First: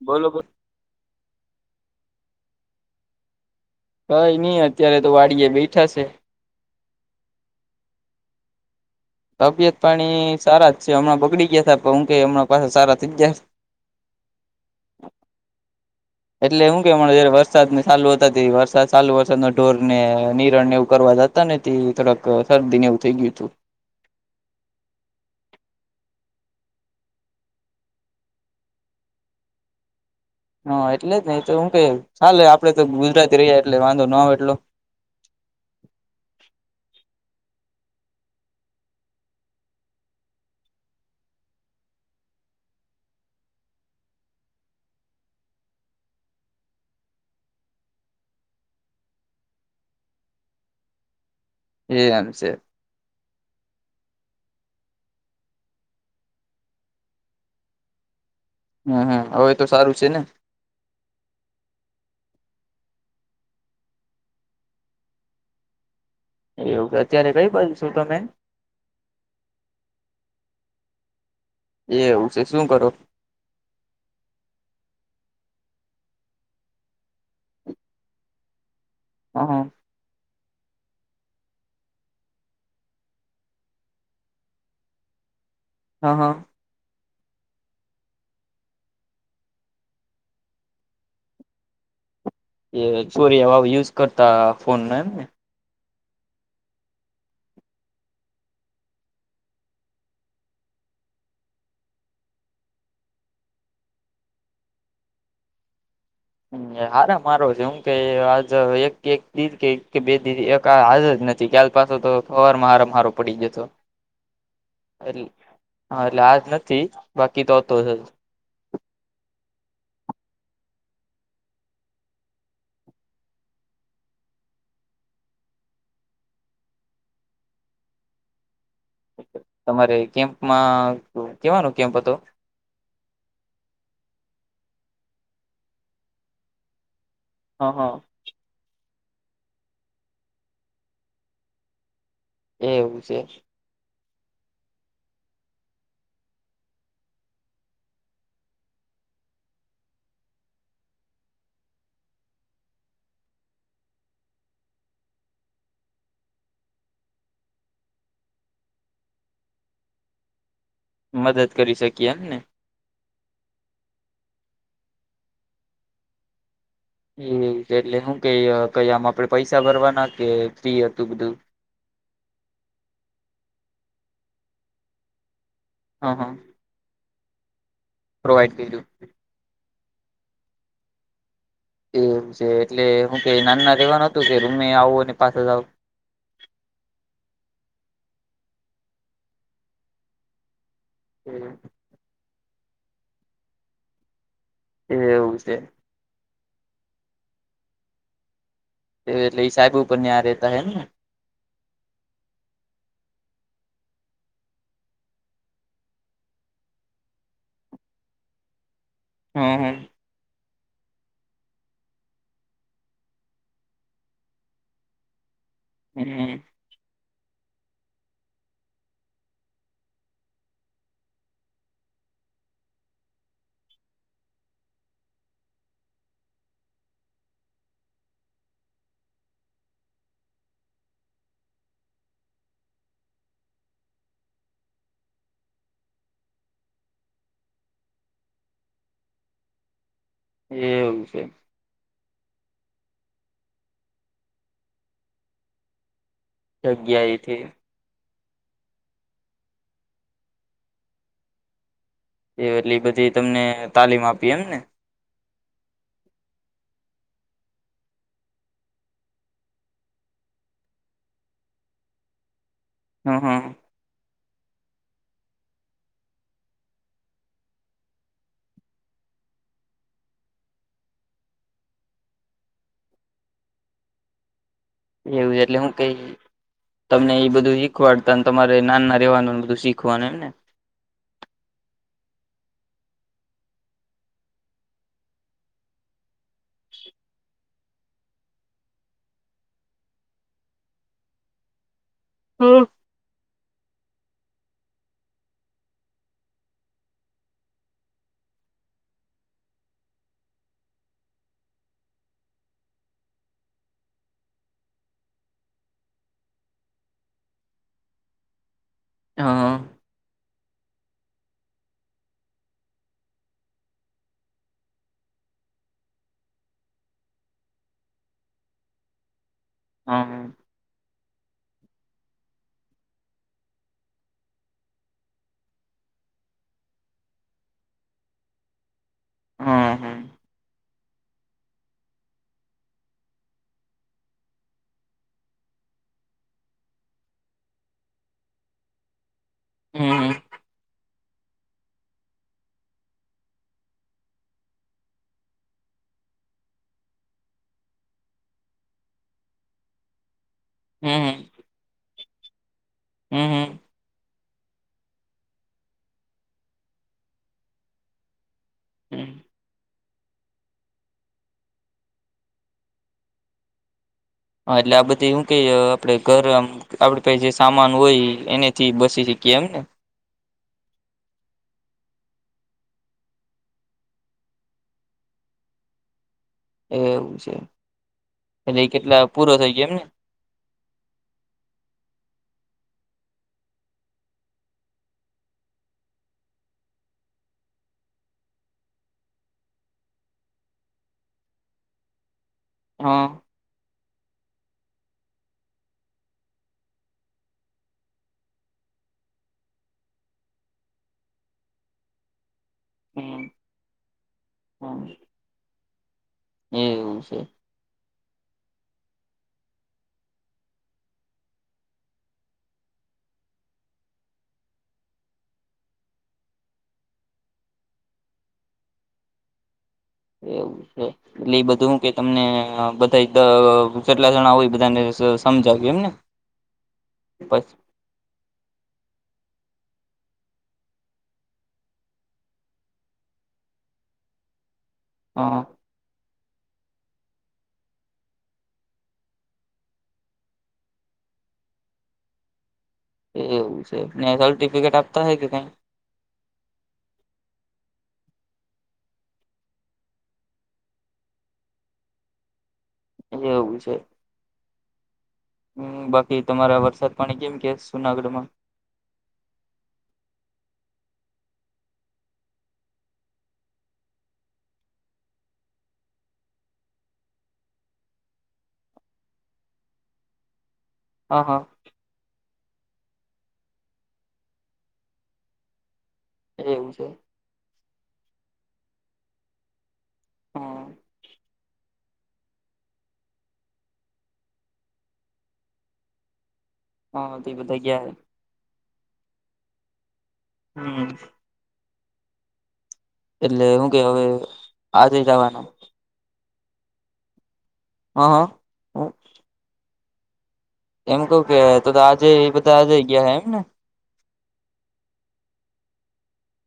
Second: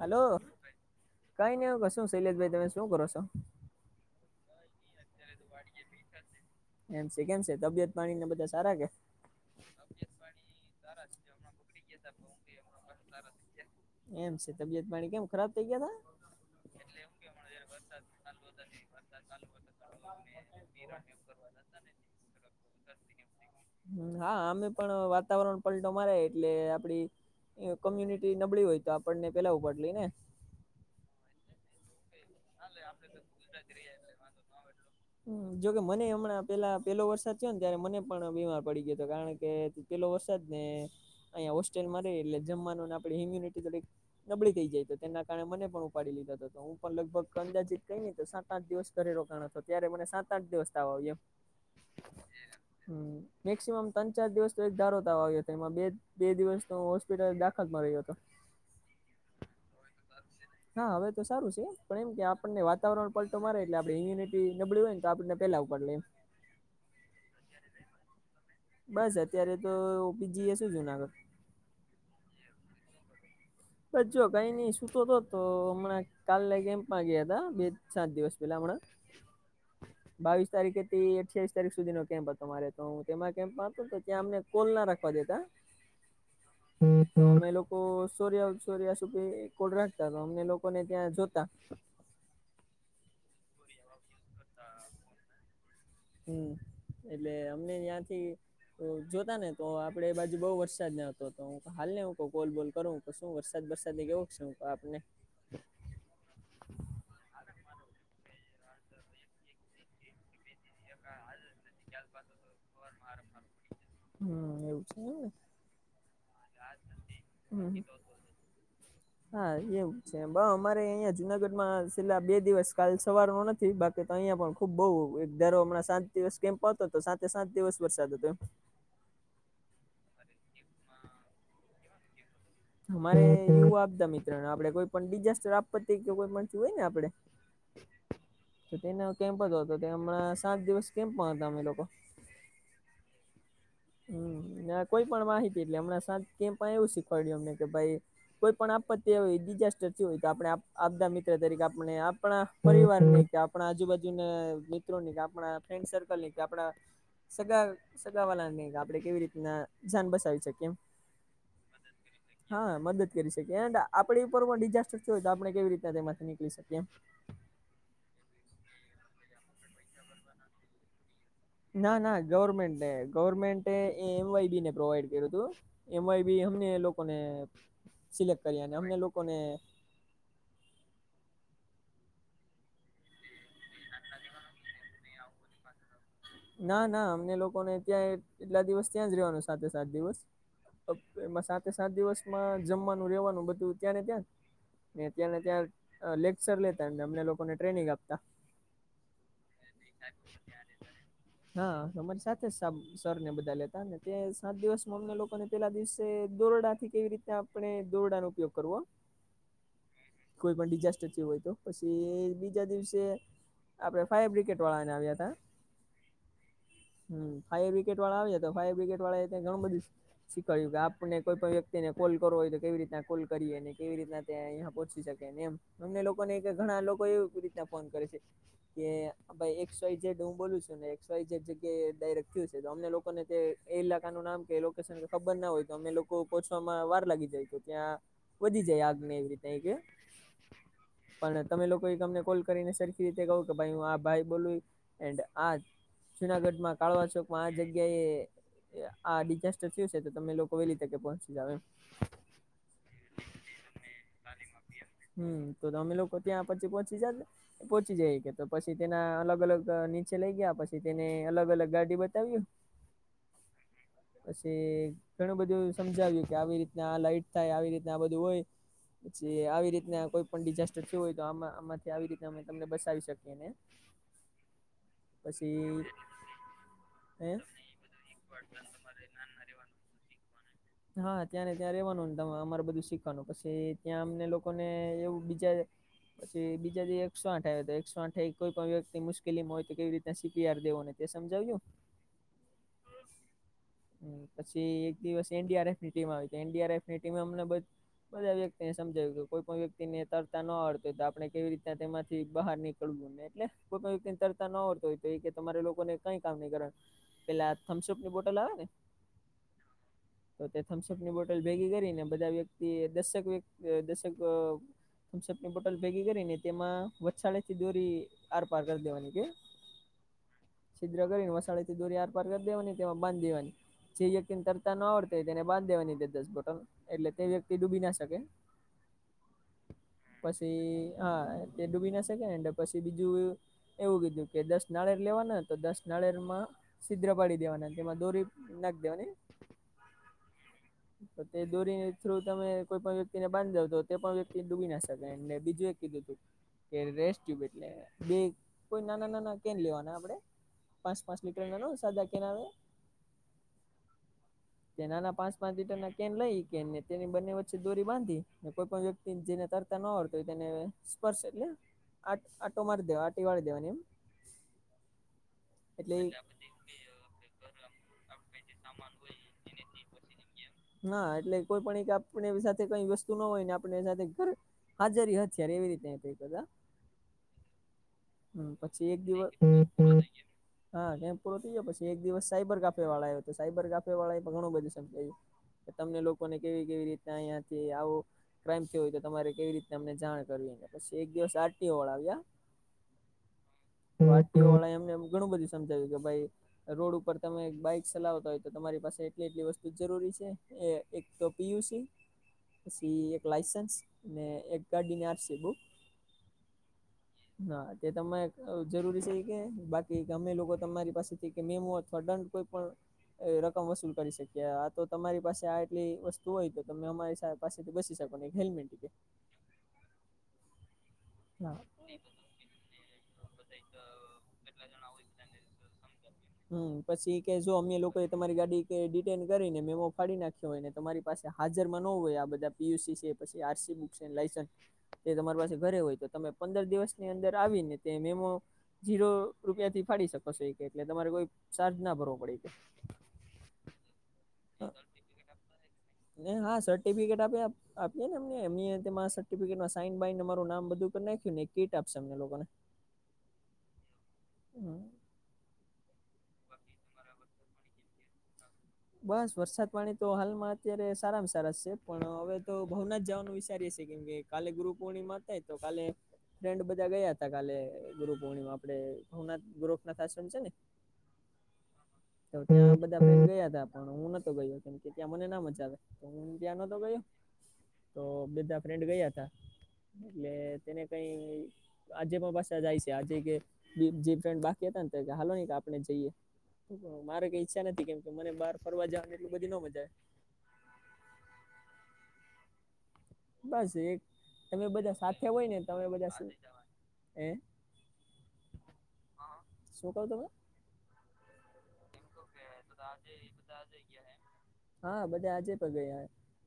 Hello બોલો બોલો કઈ નઈ એવું કશું શૈલેજભાઈ તમે શું કરો છો અત્યારે તો વાડીયે બેઠા છે એમ છે કેમ તબિયત પાણી બધા સારા કે તબિયત પાણી સારા જ છે હમણાં બગડી ગયા હતાા પણ હું ક હમણા પાસે સારા થઈ ગયા એમ છે તબિયત પાણી કેમ ખરાબ થઇ ગયા હતા એટલે હું કે જયારે વરસાદ ને ચાલુ વરસાદ ચાલુ વરસાદ ઢોર ને નિરણ ને એવું કરવા જતા ને એટલે થોડાક સરદી ને એવું થઈ ગયું તું હા અમે પણ વાતાવરણ પલટો મારે એટલે આપડી કોમ્યુનિટી નબળી હોય તો આપણને પેલા ઉપાડ લઈ ને હા જ નહી તો હું કવ ચાલે આપડે તો ગુજરાતી છે એટલે વાંધો ન હોય એટલો બધો જોકે મને હમણાં પેલા પેલો વરસાદ થયો ને ત્યારે મુ પણ બીમાર પડી ગયો હતો કારણ કે પેલો વરસાદ ને અહીંયા હોસ્ટેલમાં એટલે જમવાનું ને આપણી ઇમ્યુનિટી થોડીક નબળી નબળી થઈ જાય તો તેના કારણે મને પણ ઉપાડી લીધા તો હું પણ લગભગ અંદાજીત કઈને તો સાત આઠ દિવસ ઘરે રોકાણ હતો ત્યારે મને સાત આઠ દિવસ તાવ આવ્યો એમ એમ છે હ મેક્સિમમ ત્ર ચાર દિવસ એક ત આવ્યો હતો એમાં બે બે દિવસ ન હોસ્પિટલ દાખલ માં રહ્યો હતો હમ્મ હમ્મ હવે તો સારું છે ને? હા હવે તો સારું છે પણ એમ કે આપણને વાતાવરણ પલટો મારે એટલે આપણે ઇમ્યુનિટી એ નબળી હોય તો આપણને પેલા ઉપાડી લે. એવું કે અત્યારે કઈ બાજુ છો તમે? બસ અત્યારે તો ઓ પી જી એ શું જુનાગઢ. એ હવું છે શું કરો? બછ જો કઈ નઈ સૂતોતો તો હમણાં કાલે કેમ્પમાં ગયા હતા બે સાત દિવસ પેલા હમણાં. હ હ. બાવીસ તારીખેથી તે અઠ્ઠાવીસ તારીખ સુધીનો કેમ્પ હતો મારે તો હું તેમાં કેમ્પમાં હતો ત્યાં અમને કોલ ના રાખવા દેતા. હા હા. હમ્મ હમ્મ અમે લોકો સોર્યા સોર્યા સુપી કોડ રાખતા તો અમને લોકોને ત્યાં જોતા. એ ચોરી હવા યુઝ કરતા ફોન ને એમને? હમ્મ એટલે અમને યા થી તો જોતા ને તો આપડે બાજુ બઉુ વરસાદ ન હતો તો હું હાલ ને હું કઉ કોલ બોલ કરું તો શું વરસાદ વરસાદ કેવું છે આપને હાર મારો છે હું આજ એક એક દી કે એક કે દી એક હા જ નથી ક્યા પાછો તો હવાર મા હાર મારો પડી જતો. હમ્મ એવું છે ને. હા એટલે આજ નથી બાકી તો હમ તો જ [inaudible] હા એવું છે પર અમારે અહિયાં જુનાગઢમાં છેલ્લા બે દિવસ કાલ સવારનો નથી બાકી કે તો અહિયાયા પણ ખુબ બહુ એક ધારો હમણાં સાત દિવસ કેમ્પ આવ હતો સાતે સાત દિવસ વરસાદ હતો એમ. તમારે કેમ્પમાં કેવાનું કેમ્પ હતો. અમારે એવું આપતા મિત્ર આપડે કોઈ પણ ડિઝાસ્ટર આપ કે કોઈ પણ હોય ને આપડે. હા હા. તો તેને કેમ્પ જ હતો હમણાં સાત દિવસ કેમ્પમાં હતા અમે લોકો. એવું છે. ના કોઈ પણ માહિતી એટલે હમણાં પણ એવું શીખવાડ્યું અમને કે ભાઈ કોઈ પણ આપત્તિ હોય ડિઝાસ્ટર હોય તો આપણે આપદ મિત્ર તરીકે આપણે આપણા પરિવારની કે આપણા આજુબાજુને મિત્રોની કે આપણા ફ્રેન્ડસર્કલની કે આપણા સગા સગાવાળાને આપણે કેવી રીતના જાન બચાવી શકીએ. મદદ કરી શકીએ એમને. હા મદદ કરી શકીએ એ આપડી ઉપર પણ ડિઝાસ્ટર જોય તો આપડે કેવી રીતના તેમાંથી નીકળી શકીએ. એવું છે એટલે શું કે આમ આપડે પૈસા ભરવાના કે ફ્રી હતું બધું. ના ના ગવર્મેન્ટે ને ગવેર્મેન્ટ એ એમ વાય બી ને પ્રોવાઈડ કર્યું હતું. એમન. હા વાય હા બી અમને લોકોને સિલેક્ટ પ્રોવાઈડ કર્યા અને કર્યું અમને લોકોને એમ છે એટલે હું કઈ નાના રહેવાનું કે રૂમે આવુંને પાછા જાવ ના ના અમને લોકોને ત્યાં એટલા દિવસ ત્યાં જ રહેવાનું સાત દિવસ. અબ એમાં સાતે સાત દિવસમાં જમવાનું રહેેવાનું બધું ત્યાં ને ત્યાં એ એવું ત્યાંને છે ત્યાં અહ લેક્ચર લેતાને અમને લોકોને ટ્રેનિંગ આપતા. એ એટલે એ સાહેબ ઉપર આ રહેતા હે ને એમ ને? હા અમારી સાથે સાબ સર ને બધા લેતા ને સાત દિવસ માં અમને લોકો ને પેલા દિવસે દોરડાથી કેવી રીતે આ આપણે દોરડાનો ઉપયોગ કરવો. હ હ. કોઈ પણ ડિઝાસ્ટર જેવુ હોય તો પછી એ બીજા દિવસે આપણે ફાયર બ્રિગેડવાળા આવ્યાતા. [inaudible] હમ ફાયર બ્રિગેડવાળા આવે તો ફાયરબ્રિગેડ વાળા ત્યાં ઘણું બધું શીખવાડ્યું કે આપને કોઈ પણ વ્યક્તિને કોલ કરવો હોય તો કેવી રીતના કોલ કરીએ ને કેવી રીતના ત્યાં પહોંચી શકે ને એમ અમને લોકોને ઘણા લોકો એવી રીતના ફોન કરે છે. કે ભાઈ એકસ વાય જેડ હૂ બોલુ ને [unintelligible] જે જગ્યાએ દાયરે થયું છે, તો અમને લોકોને તે એ ઇલાકાનુ નામ કે લોકેશન ખબર ના હોય તો અમે લો કો પોહચવામાં વાર લાગી જાય તો ત્યાં વધી જાય આગને એવી રીતે [unintelligible] એવું છે. પણ તમે લોકો એ અમને કોલ કરીને સરખી રીતે કહું કે ભાઈ હું આ ભાઈ બોલું એન્ડ આ જુનાગઢમાં કાળવા ચોકમાં જગ્યાએથી આ જ ગયા એ આ ડિઝાસ્ટર થયું છે, તો તમે લોકો વેલી તકે પહોંચી જાવ એમ એ એટલી બધી તમને તાલીમ આપી એમ ને હમ્મ તો તમે લોકો ત્યાં પછી પહોંચી જાજે પોહોચી જાય કે તો પછી તેના અલગ અલગ નીચે લઈ ગયા પ તેને અલગ અલગ ગાડી બતાવ્યું હ હ. પછી ઘણું બધું સમજાવ્યું કે આવી રીતના આ લાઈટ થાય આવી રીતના આ બધું હોય પછી આવી રીતના કોઈ પણ ડિઝાસ્ટર થયું હોય તો આમા આમાંથી આવી રીતે અમે તમને બસાવી શકીએ ને એવું છે, એટલે હું પછી કેય તમને એ બધું શીખવાડતા અને તમારે નાના રહેવાનું બધું શીખ [unintelligible] ને હા ત્યાં ને ત્યાં ને ત્યાં રહેવાનું ને ત અમારે બધું શીખવાનું પછી ત્યાં અમને લોકોને એવું બીજા પછી બીજા જે એકસો આઠ આવે તો એકસો આઠ કોઈ પણ વ્યક્તિ મુકેલીમાં હોય તો કેવી રી તે સી. પી. આર દેવો ને તે સમજાવ્યું હમ્મ. હમ પછી એક દિવસ એન. ડી. આર. એફ ની ટી આવી એન. ડી. આર. એફ ની ટીમે અમને બ બધા વ્યક્તિને સમજાવ્યું કોઈ પણ વ્યક્તિ ને તરતા ન અડતો હોય તો આપણે કેવી રીતના તેમાંથી બહાર ની કળવુ ને એટલે કોઈ પણ વ્યક્તિ તરતા ન આવડતો હોય તો એ કે તમારે લોકો ને કઈ કામ ની કર પેલા થમ્સઅપની બોટલ આવે ને હ. તો તે થમ્સઅપની બોટલ ભેગી કરીને બધા વ્યક્તિ દશેક વ્યક્તિ દશક અ પની બોટલ ભેગી કરીને તેમાં વછાળેથી દોરી આર પાર કરી દેવાની કે હ. છિદ્ર કરીને મસાળેથી દોરી આર પાર કરી દેવાની તેમાં બાંધ દેવાની જેયકીન તર તાના આવડતાય તેને બાંધ દેવાની દે દસ બોટલ એટલે તે વ્યક્તિ ડૂબી ના શકે હા પછી હા તે ડૂબીના શકે એન્ડ પછી બીજું એવું કીધું કે દસ નાળેર લેવાના તો દસ માં છીદ્ર પાડી દેવાના તેમાં દોરી નાખ દેવાની હમ્મ હમ. તો તે દોરી થ્રુ તમે કોઈ પણ વ્યક્તિને બાંધાવ તો તે પણ વ્યક્તિ ડૂબી ના શકે ને બીજું એ કીધું તું કે રેસ્ટુબ એટલે બે કોઈ નાના નાના કેન લેવાના આપડે પાંચ પાંચ લીટર ના સાદા કે ના આવે હમ્મ. કે નાના પાંચ પાંચ લીટર ના કેન લઈ કેને તેની બંને વચ્ચે દોરી બાંધીને કોઈ પણ વ્યક્તિ હમ જેને તક ન હોડ હોય તેને સ્પર્શ એટલે આટો મારી દેવા આટી વાળી દેવાની એમ. હા એટલે આ બધે એવું કે આપડે એટલે ઘરમ આપડ જે સામાન હોય એનેથી બસી શકીયા એમને. ના એટલે કોઈ પણ એક આપણે સાથે કઈ વસ્તુ ના હોય ને આપણે સાથે ઘર હાજરી હત્યારે એવી રીતે થ કદા. એ એવું છે. હમ્મ એટલે એ પછી એક કેટલા દિવસ પૂરો થઈ ગયા એમને થ હા કેમ પૂરો થ ગયો પછ એક દિવસ સાયબર કાફે વાળા આવ્યો તો સાયબર કાફે વાળા પણ ઘણું બધું સમજાયું. તમને લોકોને કેવી કેવી રીતના અહિયાંથી આવો ક્રાઈમ થયો હોય તો તમારે કેવી રીત અમને જાણ કરવી પછી એક દિવસ આરટીઓ વાળા આવ્યા હા. વાળ એમને ઘણું બધું સમજાવ્યું કે ભાઈ રોડ ઉપર તમે બાઈક ચલાવતા હોય તો તમારી પાસે એટલી એટલી વસ્તુ જરૂરી છે એ એક તો પી. યુ. સી છે, પછી એક હમ લાઈસન્સ અને એક હમ ગાડીની આરસી બુક એવું છે. હા તે તમે જરૂરી છે કે બાકી ગમે લોકો તમારી પાસેથી કે મેમો અથવા દંડ કોઈ પણ રકમ વસૂલ કરી શકીએ આ તો તમારી પાસે આ એટલી વસ્તુ હોય તો તમે અમારી પાસેથી બસી શકો [unintelligible] એવું છે એ બધું હું કે તમને કેટલા જણા હોય બધાને સમજાવી એમ ને? હમ પછી કે જો અમે લોકો તોય તમારી ગાડી ડિટેન મેમો ફાડી નાખ્યો હોય ને તમારી પાસે હાજરમાં ન હોય આ બધા પીયુસી છે પછી આરસી બુક છે લાઇસન્સ તમારી હા પાસે ઘરે હોય તો તમે પંદર દિવસની અંદર આવીને તે મેમો જીરો રૂપિયા થી ફાડી શકો છો એ કે તમારે કોઈ ચાર્જ ના ભરવો પડે કે એવું છે. ને સર્ટિફિકેટ આપતા હો કે કઈ? ને હા સર્ટિફિકેટ આપે આપ આપીએ ને એમને એ સર્ટિફિકેટમાં સાઈન બાઈન તમારું નામ બધું કરી નાખ્યું ને કીટ આપશે અમને લોકોને એ એવું છે. હમ બાકી તમારા વરસાદ પાણી કેમ કે છે? જૂનાગઢમાં બસ વરસાદ પાણી તો હાલમાં અત્યારે સારામાં સારા છે પણ હવે તો ભાવનાથ જવાનું વિચારી છે કેમ કે કાલે ગુરુ પૂર્ણિમા થાય તો કાલે ફ્રેન્ડ બધા ગયા હતા કાલે ગુરપૂર્ણિમા આપડે ભવનાથ ગુરુ પ્રાશાસન છે ને હા હા તો ત્યાં બધા ગયા હતા પણ હું નોતો ગયો કેમ કે ત્યાં મને ના મજ આવે. હું ત્યાં એવું નતો છે ગયો તો બધા ફ્રેન્ડ ગયા હતા. એટલે હમ તેને કઈ આજે મા પાસા જાય છે કે જે ફ્રેન્ડ બાકી હતા ને તો હાલો નહી કે આપડે જઈએ. હા મારે તે કઈ બધા ઈચ્છા નથી ગયા કેમ કે મને બાર ફરવા જવાની એટલું બધી ના મજા આવે. હમ એટલે હું બસ કે એક હવે તમે બધા આજે સાથે હોય જવાના ને તમે બધા હ હ શું કહો તમે? એમ કવ કે તો તો આજે એ બધા આજે ગયા હે એમ ને? હા બધા આજે પણ ગયા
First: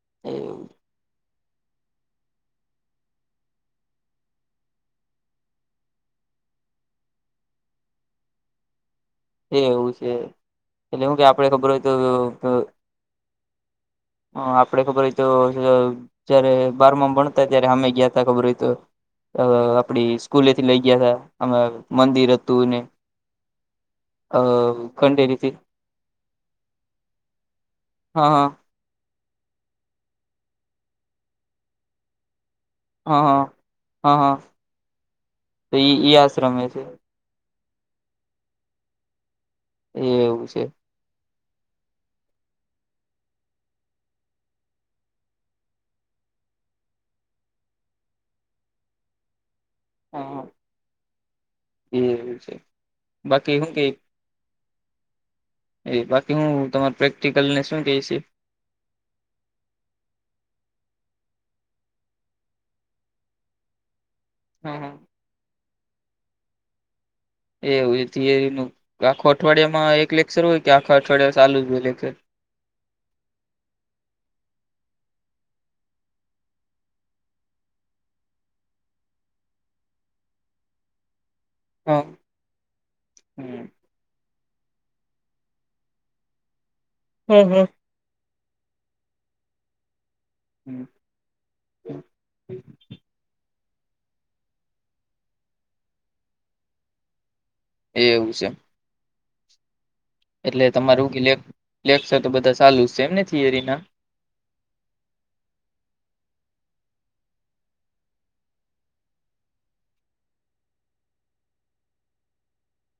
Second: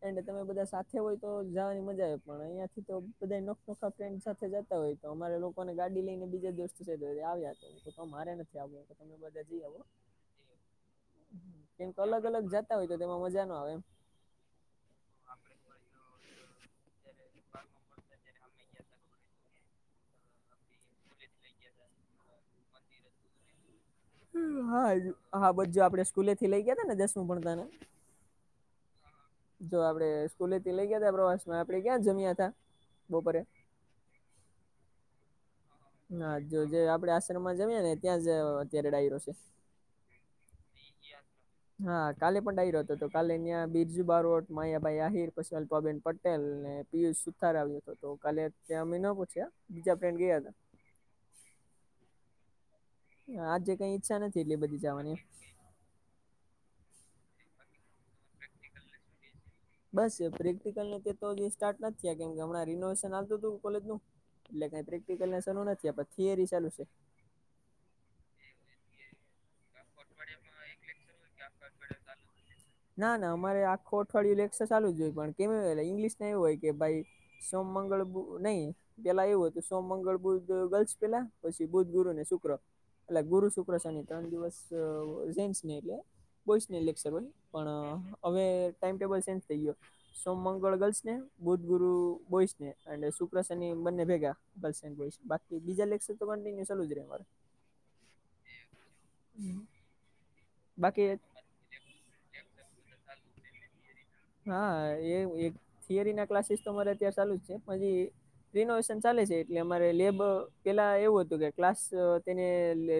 એન્ડ તમે બધા એવું સાથે હોય તો જવાની મજા આવે પણ અહિયાં થી તો બધા નોખ નોખા ફ્રેન્ડ સાથે જતા હોય તો અમારે લો કો ને ગાડી લઈને બીજા દોસ્ત છે તો એ આવ્યા તો હું કવ મારે નથી આવવું. તમે બધા એ જઈ આવો એવું છે. એટલે હું કે આપડે ખબર હોય કેમ તો કે અલગ અલગ જતા હોય તેમાં મજા નો આવે એમ આપડે ખબર હોય તો જયારે બારમાં ભણતા ત્યારે અમે ગ્યાતા ખબર હોય તો. અ આપડી સ્કૂલેથી લઇ ગયા હતા અમે મંદિર હતું ને અ હા હા ખંડેરીથી બધું આપડે સ્કૂલેથી લઈ હતા ને દસમું ભણતાં એને હ હ જો આપડે સ્કૂલે થી લઈ ગ્યાતા પ્રવાસ માં આપડે ક્યાં જમ્યા હતા? હ હ હા હા તો ઈ હા જો આશ્રમે જે છે. આપડે જમ્યા હતા ને ત્યાં જ અત્યારે ડાયરો છે. એવું છે. [inaudible] હા કાલે પણ ડાયરો હતો કાલે ત્યાં બિરજુ બારોટ, માયાભાઈ આહિર પછી અલ્પાબેન પ પટેલ ને પીયુષ સુથાર આવ્યો હતો તો કાલે ત્યાં અમે પહોંચ્યા બીજા ફન્ડ ગયા હતા. હમ્મ એવું છે. હ બાકી હું આજે કઈ ઈચ્છા નથી એટલે બધી જાવાની એ બાકી હું તમારા પ્રેક્ટિકલ ને શું કે છે? પ્રેક્ટીકલ ને બસ પ્રેક્ટિકલ ને તે તો સ્ટાર્ટ નથી થયા કેમ કે હમણાં રિનોવેશન હાલતું હતું ને કોલેજ નું એટલે હા કઈ હા પ્રેક્ટિકલ ને શરૂ નથી થયા પણ થિયરી ચાલુ છે. એવું થિયરીનું આખો અઠવાડિયામાં એક લેક્ચર હોય કે આખા અઠવાડિયા ચાલુ જ હોય લેક્ચર? ના ના અમારે આખું અઠવાડિયું લેક્ચર ચાલુ જ હોય કેમલે ઇંગ્લિશ ના એવું હોય કે ભાઈ સોમ મંગળ બુ નહીં પેલા એવું હતું સોમ મંગળ બુધ ગર્લ્સ પેલા પછી બુધ હા ગુરુ ને શુક્ર એટલે ગુરુ શુ હમ શની ત્રણ દિવસ અ જેન્સ એટલે બોઈસને લેક્ચર હોય હમ પણ હવે ટાઈમટેબલ સેન્જ થઈ ગયો સોમ મંગળ હમ ગર્લ્સ ને બુધ ગુરુ બોઈસને અને શુક્ર શનિ બંને ભેગા ગર્લ્સ એન્ડ બોયઝ બાકી બીજા લેક્ચર તો કંટીન્યુ ચાલુ જ રહે અમારે એવું છે [inaudible] એટલે બાકી તમારું એવુ લે લેકસર તો બધા સાલું જ છે એમ ને થિયરીના? હા એ એક થિયરી ના ક્લાસીસ તો મારે અત્યારે ચાલુ જ છે પછી રિનોવેશન ચાલે છે એટલે અમારે લેબ પેલા એવું હતું કે ક્લાસ તેને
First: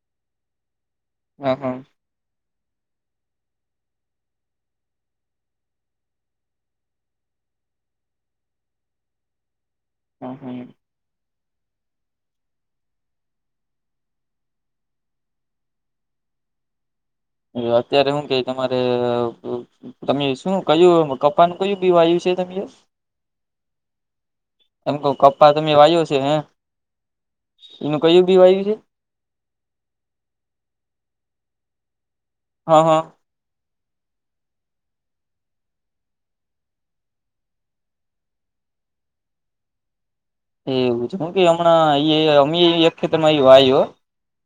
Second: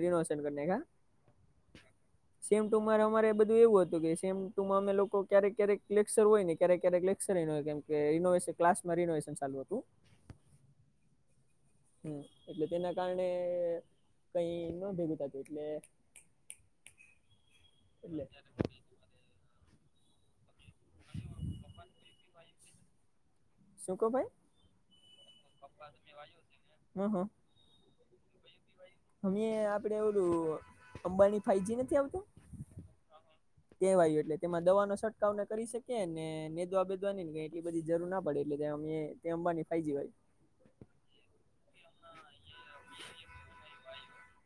રિનોવે વેશન કરી નાખ્યા. હ હા સેમ ટુ માં અમારે બધું એવું હતું કે સેમ ટુ માં અમે લોકો ક્યારેક ક્યારેક લેક્ચર હોય ને ક્યારેક ક્યારેક લેક્ચર ન હોય કેમ રિનોવેશન ક્લાસ માં રિનોવેશન ચાલુ હતું. હમ હ હમ એટલે તેના કારણે કઈ ન ભેગું થતું એટલે [inaudible] અત્યારે એટલે હું કે તમારે તમે શું કયું કપાનું કયું બી વાવ્યું છે તે શું કો ભાઈ એમ કહું કપ પ્પા તમે વાયયો છે હે હ એનું કયું બી વાયુ છે. મેં આપડે ઓલું અંબાણી ફાઈવજી નથી આવતો હા હા [inaudible] કહેવાયું એટલે તેમાં દવાનો છટકાવને કરી શકીએ ને નેદવા બેેદવા ન ને એટલી બધી જરૂર ના પડે એટલે જ અમે તે અંબાની ફાઈજી હોય એ એવું છે કે હમણાં યે અમ એક ખેતરમાં એ વાયુ હો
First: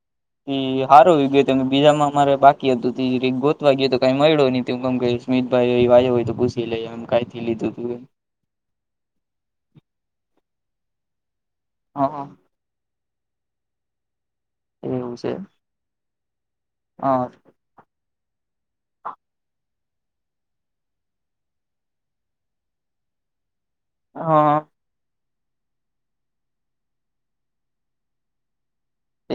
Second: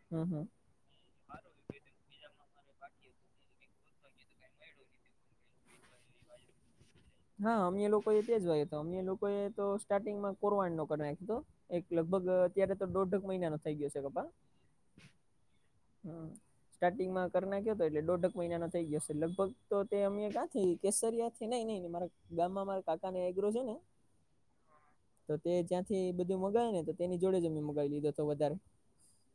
હમ હમ એ હારો ગયો ત બીજામાં મારે બાકી હતું ગોતવા ગયો તો કઈ મળ્યો નહી ત હું ગમ ગઈશ મિત ભાઈ એ વાયુ હોય તો પૂછ ઇલે એમ કઈ હા અમે લોકો એ તે જ વાય તો અમેં લોકોએ તો સ્ટાર્ટિંગમાં કોરવા નો કર નાખ્યો તો એક હા લગભગ હા અત્યારે તો દોઢક મહિના નો થઈ ગયો છે કપ્પા એવુ છે. હ હા સ્ટાર્ટિંગમાં કર નાખ્યું તો એટલે દોઢ ટક મહિના નો થઈ ગયોશે લગભગ તો તે અમે ક્યાંથી કેસરિયા થી નઈ નઈ મારા ગામમાં માર કાકા ને એગ્રો છે ને હા તો તે યાંથી બધું મગાયે ને તો તેની જોડે જ મે મગાવી લીધો તો વધારે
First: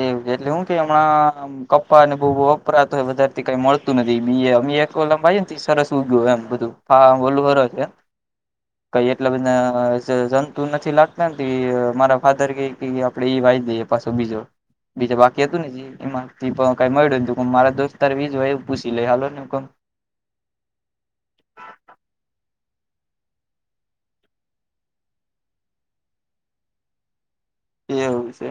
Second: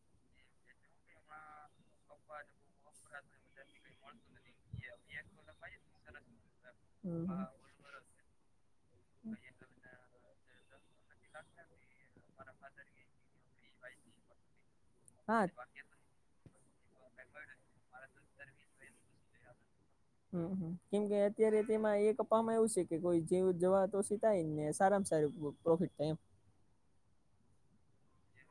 એમ એટલે હું કે હમણાં કપ્પાને બહુ બ વપરાતો હોય વધારથી કઈ મળતું નથી બી અ એક લંબાઈ તો સરસ ઉગય એમ બધું હા હમ બોલું વરે છે. કંઈ એટલા બધા જ જંતુ નથી લાગતા તયે મારા ફાધર કેય કે કે ઈ વાઈ દઈએ પાછો બીજો બીજે બાકી હા હતું ને જે એમાં થી પણ કઈ મળ્યું નય હુ કવ મારા દોસ્તાર બીજ વાયુ પૂછી લઈ હાલો ને હુ કવ હમ હમ કેમકે અત્યારે તેમાં એક કપવામાં એવુ છે કે કોઈ જેવ જવા તો સીતાય ને સારામાં સારું પ્રોફિટ થાય એમ એવું છે.